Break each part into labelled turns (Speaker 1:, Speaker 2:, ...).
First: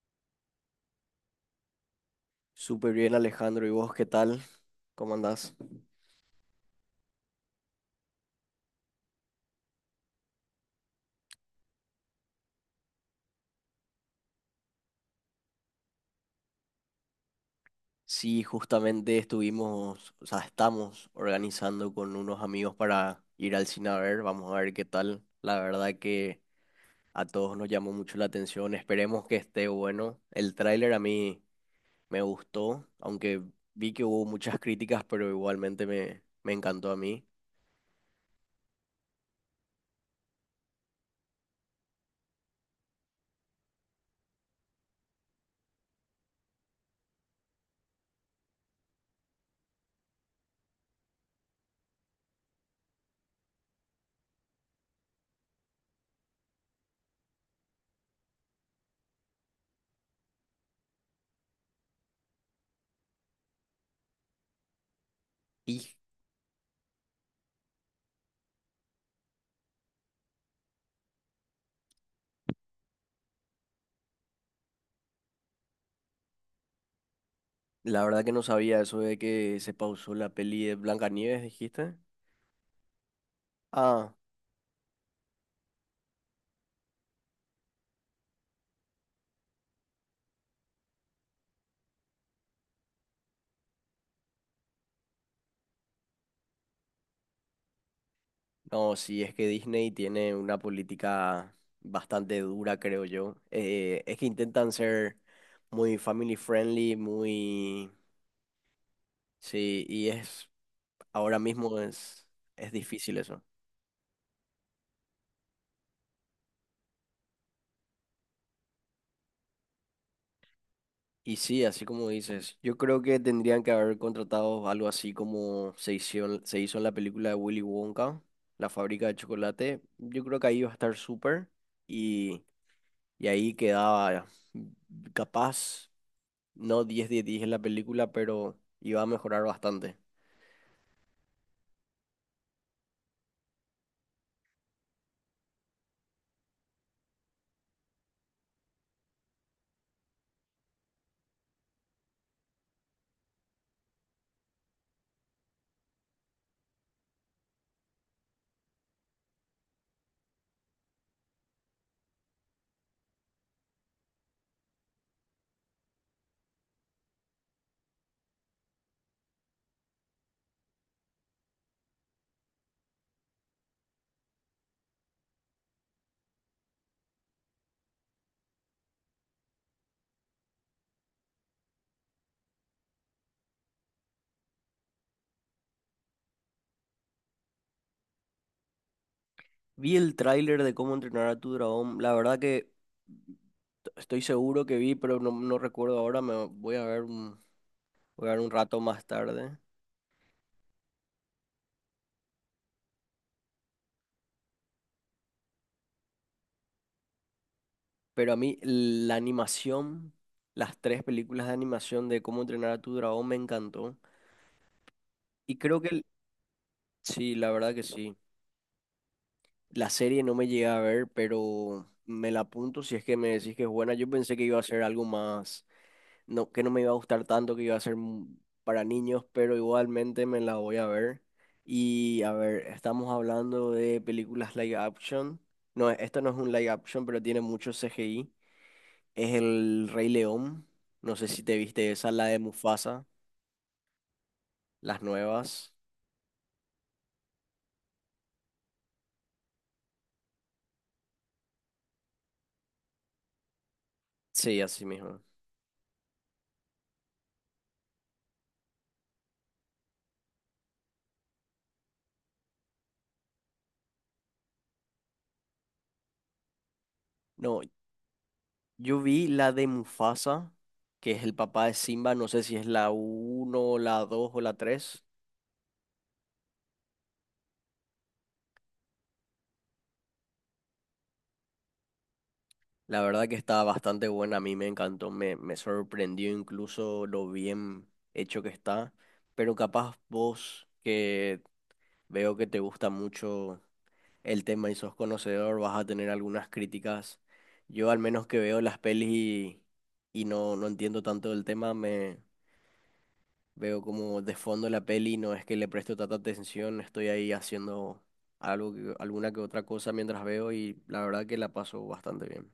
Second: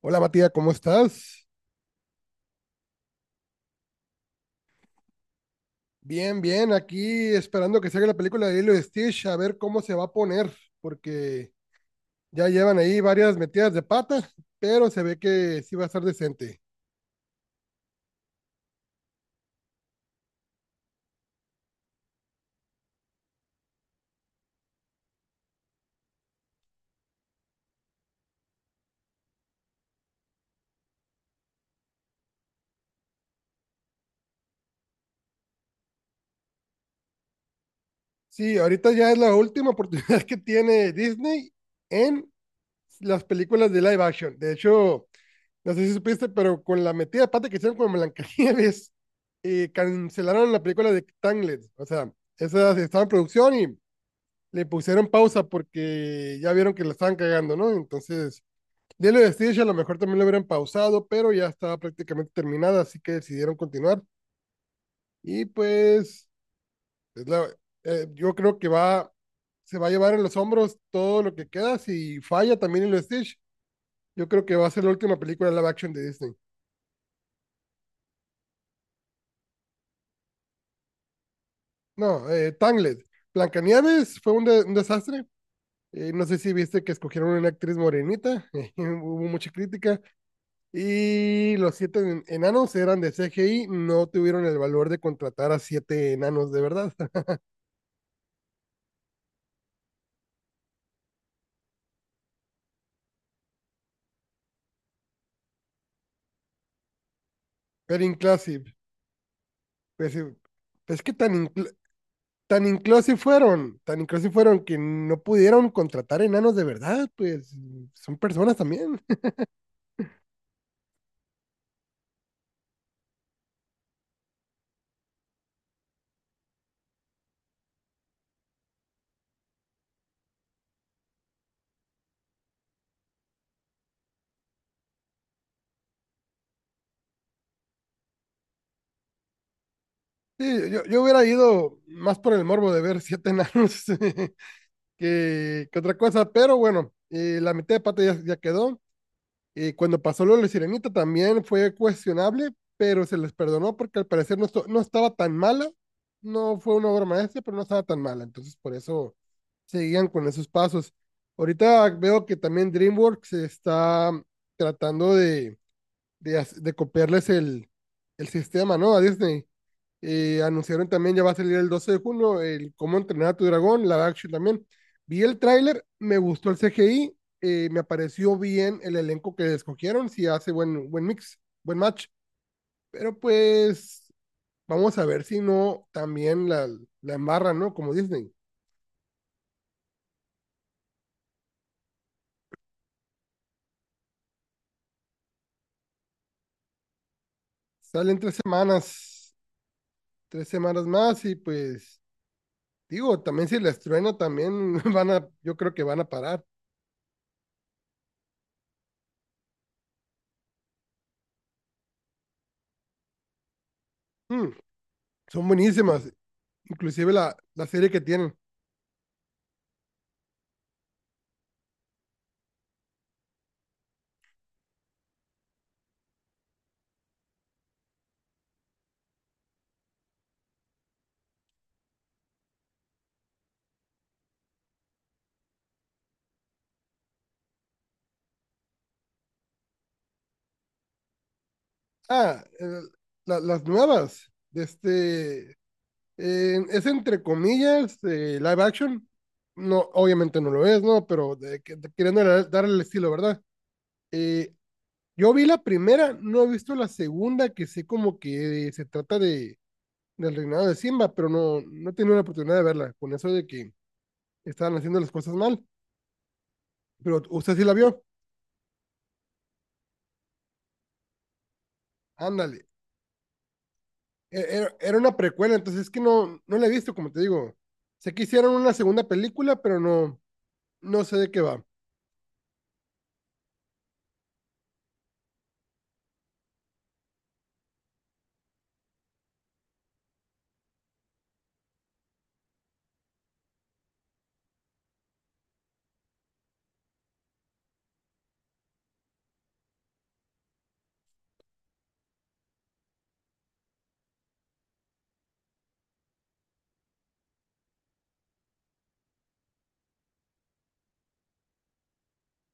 Speaker 1: Hola Matías, ¿cómo estás?
Speaker 2: Súper bien, Alejandro. ¿Y vos qué tal? ¿Cómo andás?
Speaker 1: Bien, bien, aquí esperando que salga la película de Lilo y Stitch, a ver cómo se va a poner, porque ya llevan ahí varias metidas de pata, pero se ve que sí va a estar decente.
Speaker 2: Sí, justamente estuvimos, o sea, estamos organizando con unos amigos para ir al cine a ver. Vamos a ver qué tal. La verdad que a todos nos llamó mucho la atención. Esperemos que esté bueno. El tráiler a mí me gustó, aunque vi que hubo muchas críticas, pero igualmente me encantó a mí.
Speaker 1: Sí, ahorita ya es la última oportunidad que tiene Disney en las películas de live action. De hecho, no sé si supiste, pero con la metida de pata que hicieron con Blancanieves, cancelaron la película de Tangled. O sea, esa estaba en producción y le pusieron pausa porque ya vieron que la estaban cagando, ¿no? Entonces, Lilo de Stitch a lo mejor también lo hubieran pausado, pero ya estaba prácticamente terminada, así que decidieron continuar. Y
Speaker 2: Y
Speaker 1: pues, es la, yo creo que va, se va a llevar en los hombros todo lo que queda. Si falla también Lilo de Stitch, yo creo que va a ser la última película live action de Disney.
Speaker 2: la verdad que no sabía eso de que se pausó la peli de Blancanieves, dijiste.
Speaker 1: No, Tangled.
Speaker 2: Ah.
Speaker 1: Blancanieves fue un desastre. No sé si viste que escogieron una actriz morenita, hubo mucha crítica. Y los siete enanos eran de CGI, no tuvieron el valor de contratar a siete enanos de verdad.
Speaker 2: No, sí, es que Disney tiene una política bastante dura, creo yo. Es que intentan ser muy family friendly, muy.
Speaker 1: Pero inclusive,
Speaker 2: Sí, y
Speaker 1: pues,
Speaker 2: es.
Speaker 1: pues que tan,
Speaker 2: Ahora
Speaker 1: incl-
Speaker 2: mismo es, es difícil eso.
Speaker 1: tan inclusive fueron que no pudieron contratar enanos de verdad, pues son personas también.
Speaker 2: Y sí, así como dices, yo creo que tendrían que haber contratado algo así como se hizo en la película de Willy Wonka, La fábrica de chocolate. Yo creo que ahí iba a estar súper y, y ahí quedaba capaz. No 10 de 10 en la película, pero iba a mejorar bastante.
Speaker 1: Sí, yo hubiera ido más por el morbo de ver siete enanos que otra cosa, pero bueno, la mitad de pata ya quedó. Y cuando pasó lo de la sirenita también fue cuestionable, pero se les perdonó porque al parecer no, no estaba tan mala. No fue una obra maestra, pero no estaba tan mala. Entonces, por eso seguían con esos pasos. Ahorita veo que también DreamWorks está tratando de copiarles el sistema, ¿no? A Disney. Anunciaron también, ya va a salir el 12 de junio, el Cómo entrenar a tu dragón, la action también. Vi el tráiler, me gustó el CGI, me pareció bien el elenco que escogieron, si hace buen mix, buen match. Pero pues vamos a ver si no también la embarran, ¿no? Como Disney.
Speaker 2: Vi el tráiler de cómo entrenar a tu dragón. La verdad que estoy seguro que vi, pero no recuerdo ahora. Me voy a ver un,
Speaker 1: Salen
Speaker 2: Voy a ver un rato más tarde.
Speaker 1: 3 semanas más y pues digo, también si la truena también yo creo que van a parar.
Speaker 2: Pero a mí la animación, las tres películas de animación de cómo entrenar a tu dragón me encantó.
Speaker 1: Hmm. Son
Speaker 2: Y creo que
Speaker 1: buenísimas. Inclusive
Speaker 2: sí,
Speaker 1: la,
Speaker 2: la
Speaker 1: la
Speaker 2: verdad que
Speaker 1: serie que
Speaker 2: sí.
Speaker 1: tienen.
Speaker 2: La serie no me llegué a ver, pero me la apunto si es que me decís que es buena. Yo pensé que iba a ser algo más no, que no me iba a gustar tanto, que iba a ser para niños, pero igualmente me la voy a ver. Y a ver, estamos hablando de películas live action. No, esto no es un live action, pero tiene mucho CGI. Es El Rey León. No sé si te viste esa, la de
Speaker 1: Ah,
Speaker 2: Mufasa,
Speaker 1: las nuevas. De
Speaker 2: las
Speaker 1: este,
Speaker 2: nuevas.
Speaker 1: es entre comillas live action. No, obviamente no lo es, ¿no? Pero de queriendo darle el estilo, ¿verdad? Eh,
Speaker 2: Sí, así mismo.
Speaker 1: yo vi la primera, no he visto la segunda, que sé como que se trata del reinado de Simba, pero no, no he tenido la oportunidad de verla, con eso de que estaban haciendo las cosas mal. Pero usted
Speaker 2: No,
Speaker 1: sí la vio.
Speaker 2: yo vi la de Mufasa, que es el papá de Simba. No sé si
Speaker 1: Ándale.
Speaker 2: es la uno la 2
Speaker 1: e-,
Speaker 2: o la
Speaker 1: era, era
Speaker 2: tres.
Speaker 1: una precuela, entonces es que no, no la he visto, como te digo. Sé que hicieron una segunda película, pero no, no sé de qué va.
Speaker 2: La verdad que está bastante buena, a mí me encantó, me sorprendió incluso lo bien hecho que está, pero capaz vos que veo que te gusta mucho el tema y sos conocedor, vas a tener algunas críticas. Yo al menos que veo las pelis y no entiendo tanto del tema, me veo como de fondo la peli, no es que le presto tanta atención, estoy ahí haciendo algo, alguna que otra cosa mientras veo y la verdad que la paso bastante bien.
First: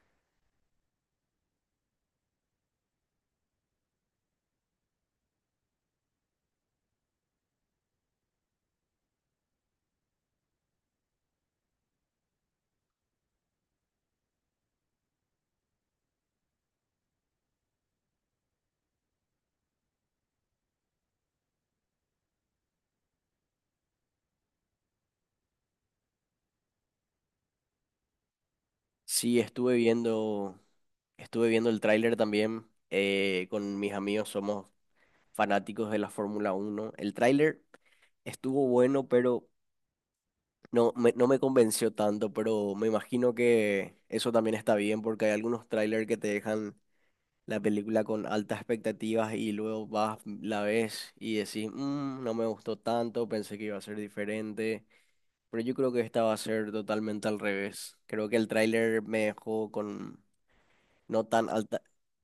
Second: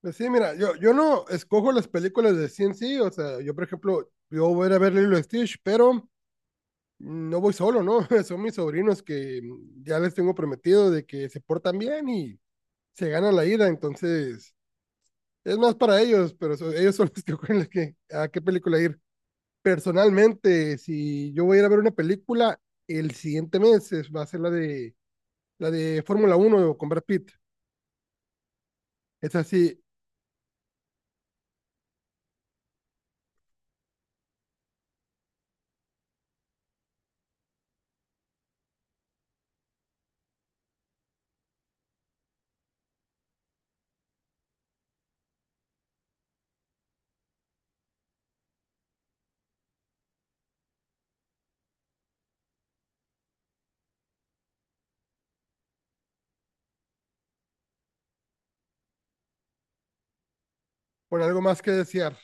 Speaker 1: Pero sí, mira, yo no escojo las películas de CNC, o sea, yo por ejemplo, yo voy a ir a ver Lilo y Stitch, pero no voy solo, ¿no? Son mis sobrinos que ya les tengo prometido de que se portan bien y se ganan la ida, entonces es más para ellos, pero ellos son los que escogen a qué película ir. Personalmente, si yo voy a ir a ver una película, el siguiente mes va a ser la de Fórmula 1 con Brad Pitt. Es
Speaker 2: Sí, estuve
Speaker 1: así,
Speaker 2: viendo Estuve viendo el tráiler también con mis amigos, somos fanáticos de la Fórmula 1. El tráiler estuvo bueno, pero no me convenció tanto, pero me imagino que eso también está bien porque hay algunos tráiler que te dejan la película con altas expectativas y luego vas, la ves y decís: "Mm, no me gustó tanto, pensé que iba a ser diferente, pero yo creo que esta va a ser totalmente al revés". Creo que el tráiler me dejó con.
Speaker 1: con
Speaker 2: No
Speaker 1: algo
Speaker 2: tan
Speaker 1: más que
Speaker 2: alta.
Speaker 1: desear.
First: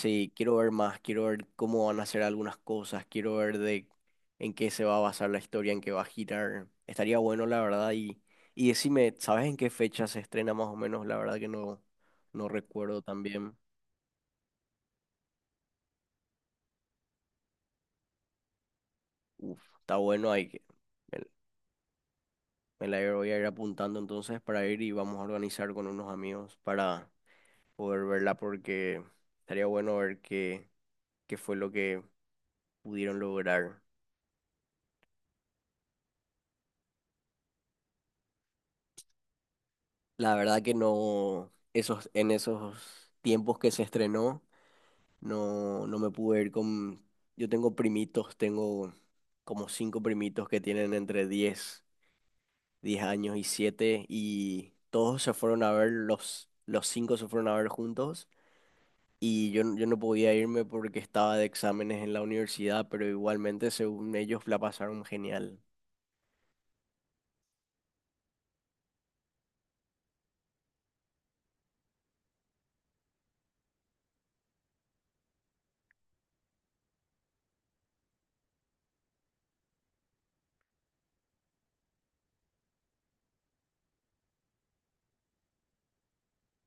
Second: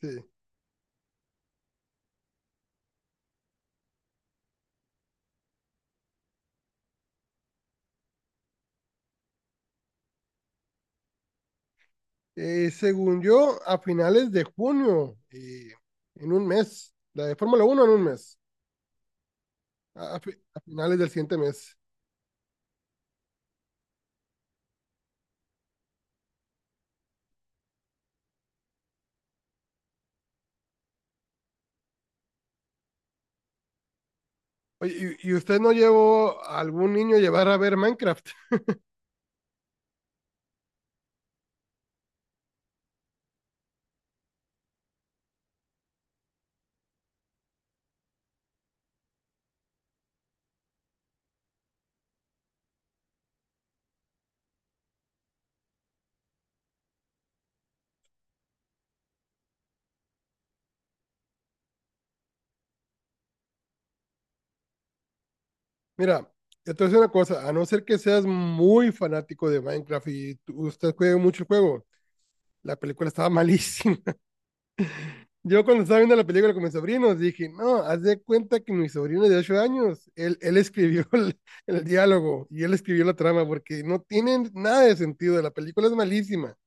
Speaker 1: Sí.
Speaker 2: quiero ver más, quiero ver cómo van a hacer algunas cosas, quiero ver de en qué se va a basar la historia, en qué va a girar. Estaría bueno, la verdad, y decime, ¿sabes en qué fecha se estrena más o menos? La verdad que no recuerdo
Speaker 1: Según
Speaker 2: también.
Speaker 1: yo, a finales de junio, en un mes, la de Fórmula 1 en un mes,
Speaker 2: Uf, está bueno,
Speaker 1: a finales del
Speaker 2: me,
Speaker 1: siguiente mes.
Speaker 2: me la voy a ir apuntando entonces para ir y vamos a organizar con unos amigos para poder verla porque estaría bueno ver qué fue lo que pudieron lograr.
Speaker 1: Oye, ¿y usted no llevó a algún niño a llevar a ver Minecraft?
Speaker 2: La verdad que no, esos, en esos tiempos que se estrenó, no me pude ir con. Yo tengo primitos, tengo como cinco primitos que tienen entre diez años y 7 y todos se fueron a ver, los cinco se fueron a ver juntos y yo, yo no podía irme porque estaba de exámenes en la universidad, pero igualmente según ellos la pasaron genial.
Speaker 1: Mira, yo te voy una cosa, a no ser que seas muy fanático de Minecraft y usted juegue mucho el juego, la película estaba malísima. Yo cuando estaba viendo la película con mis sobrinos dije, no, haz de cuenta que mi sobrino de 8 años, él escribió el diálogo y él escribió la trama porque no tienen nada de sentido, la película es malísima,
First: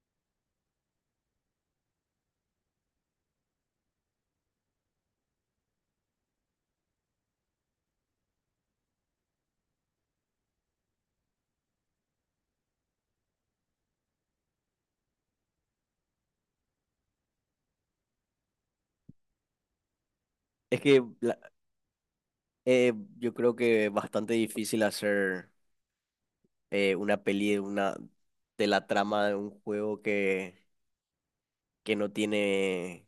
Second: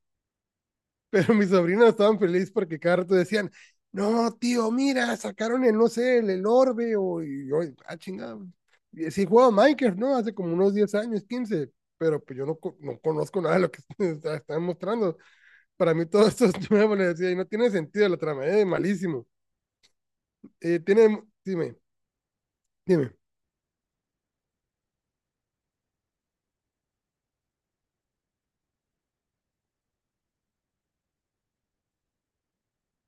Speaker 1: pero mis sobrinos estaban felices porque cada rato decían, no, tío, mira, sacaron el, no sé, el orbe o, y yo, ah, chingado, y sí jugaba Minecraft, ¿no? Hace como unos 10 años, 15. Pero pues yo no, no conozco nada de lo que están mostrando, para mí todo esto es nuevo, le decía, y no tiene sentido la trama, es malísimo.
Speaker 2: Es que
Speaker 1: Dime, dime.
Speaker 2: yo creo que es bastante difícil hacer una peli, de la trama de un juego que no tiene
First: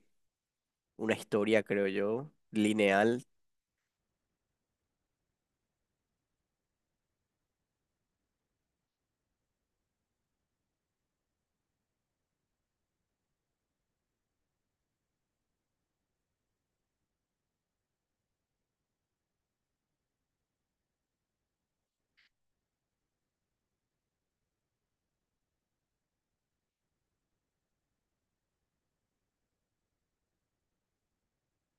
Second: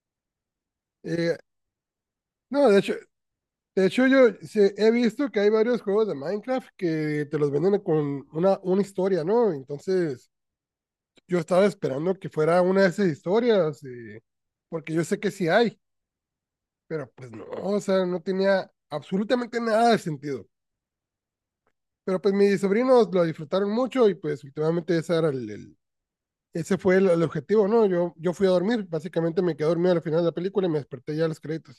Speaker 2: una
Speaker 1: Eh,
Speaker 2: historia, creo yo,
Speaker 1: no, de hecho,
Speaker 2: lineal.
Speaker 1: de hecho yo he visto que hay varios juegos de Minecraft que te los venden con una historia, ¿no? Entonces, yo estaba esperando que fuera una de esas historias, porque yo sé que sí hay, pero pues no, o sea, no tenía absolutamente nada de sentido. Pero pues mis sobrinos lo disfrutaron mucho y pues últimamente ese era ese fue el objetivo, ¿no? Yo fui a dormir, básicamente me quedé dormido al final de la película y me desperté ya a los créditos.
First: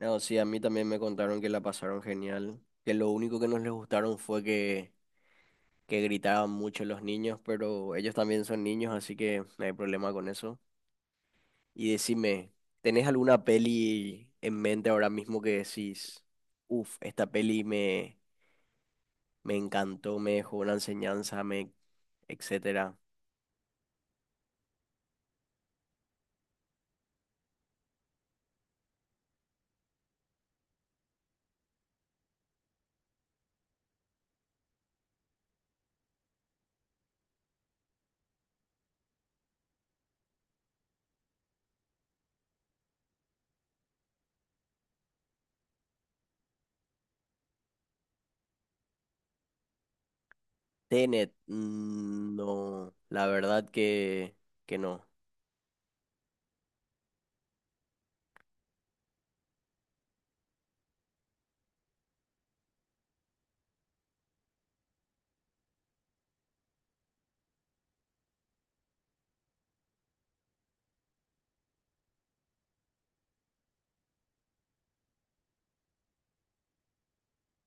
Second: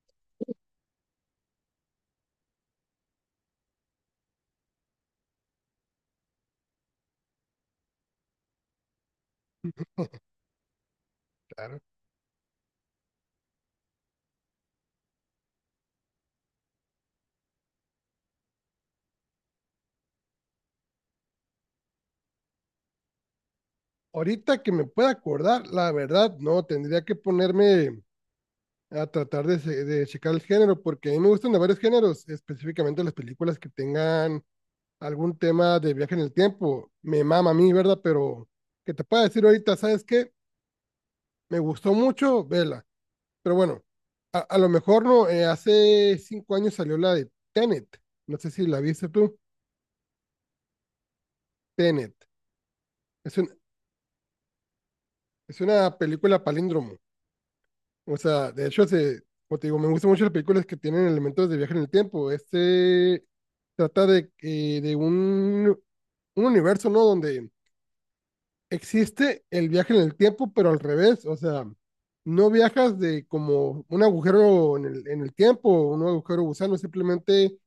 Speaker 2: No, sí, a mí también me contaron que la pasaron genial, que lo único que no les gustaron fue que gritaban mucho los niños, pero ellos también son niños, así que no hay problema con eso. Y decime, ¿tenés alguna peli en mente ahora mismo que decís, uff, esta peli me encantó, me dejó una enseñanza, etcétera?
Speaker 1: Ahorita que me pueda acordar, la verdad, no, tendría que ponerme a tratar de checar el género, porque a mí me gustan de varios géneros, específicamente las películas que tengan algún tema de viaje en el tiempo. Me mama a mí, ¿verdad? Pero que te pueda decir ahorita, ¿sabes qué? Me gustó mucho, vela. Pero bueno, a lo mejor no, hace 5 años salió la de Tenet. No sé si la viste tú.
Speaker 2: Tenet,
Speaker 1: Tenet.
Speaker 2: mm, no, la
Speaker 1: Es un-
Speaker 2: verdad que no.
Speaker 1: es una película palíndromo. O sea, de hecho, como te digo, me gustan mucho las películas que tienen elementos de viaje en el tiempo. Este trata de un universo, ¿no? Donde existe el viaje en el tiempo, pero al revés. O sea, no viajas de como un agujero en el tiempo, un agujero gusano, simplemente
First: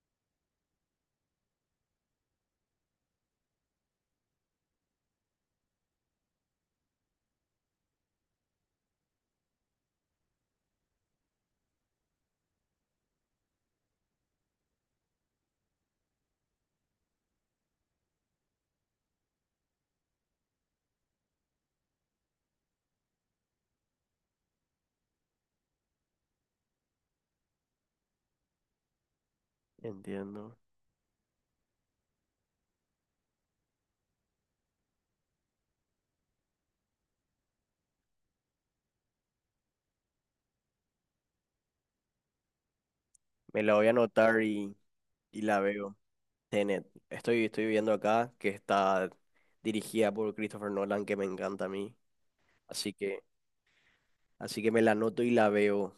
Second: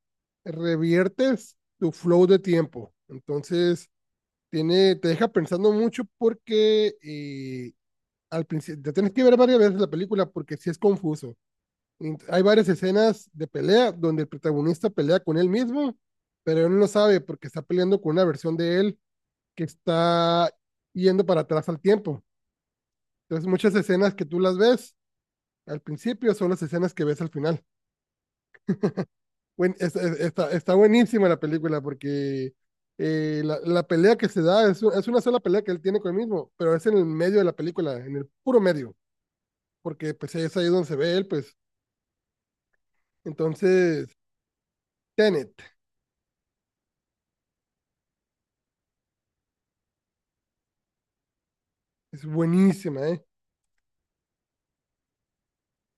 Speaker 1: reviertes tu flow de tiempo. Entonces, te deja pensando mucho porque al principio, te tienes que ver varias veces la película porque sí es confuso. Hay varias escenas de pelea donde el protagonista pelea con él mismo, pero él no sabe porque está peleando con una versión de él que está yendo para atrás al tiempo. Entonces, muchas escenas que tú las ves al principio son las escenas que ves al final. Está,
Speaker 2: Entiendo.
Speaker 1: está buenísima la película porque la pelea que se da es una sola pelea que él tiene con él mismo, pero es en el medio de la película, en el puro medio, porque pues es ahí donde se ve él, pues.
Speaker 2: Me la voy a
Speaker 1: Entonces,
Speaker 2: anotar y la
Speaker 1: Tenet
Speaker 2: veo. Tenet, estoy viendo acá que está dirigida por Christopher Nolan, que me encanta a mí.
Speaker 1: es
Speaker 2: Así
Speaker 1: buenísima, ¿eh?
Speaker 2: que, así que me la anoto y la veo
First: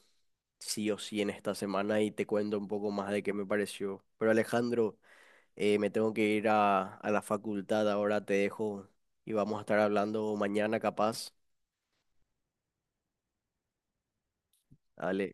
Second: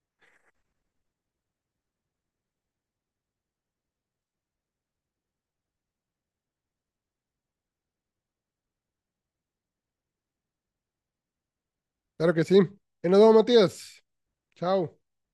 Speaker 2: sí o sí en esta semana y te cuento un poco más de qué me pareció. Pero Alejandro, me tengo que ir a la facultad ahora, te dejo y vamos a estar hablando mañana capaz.
Speaker 1: Claro que sí. Y nos vemos, Matías. Chao.
Speaker 2: Dale.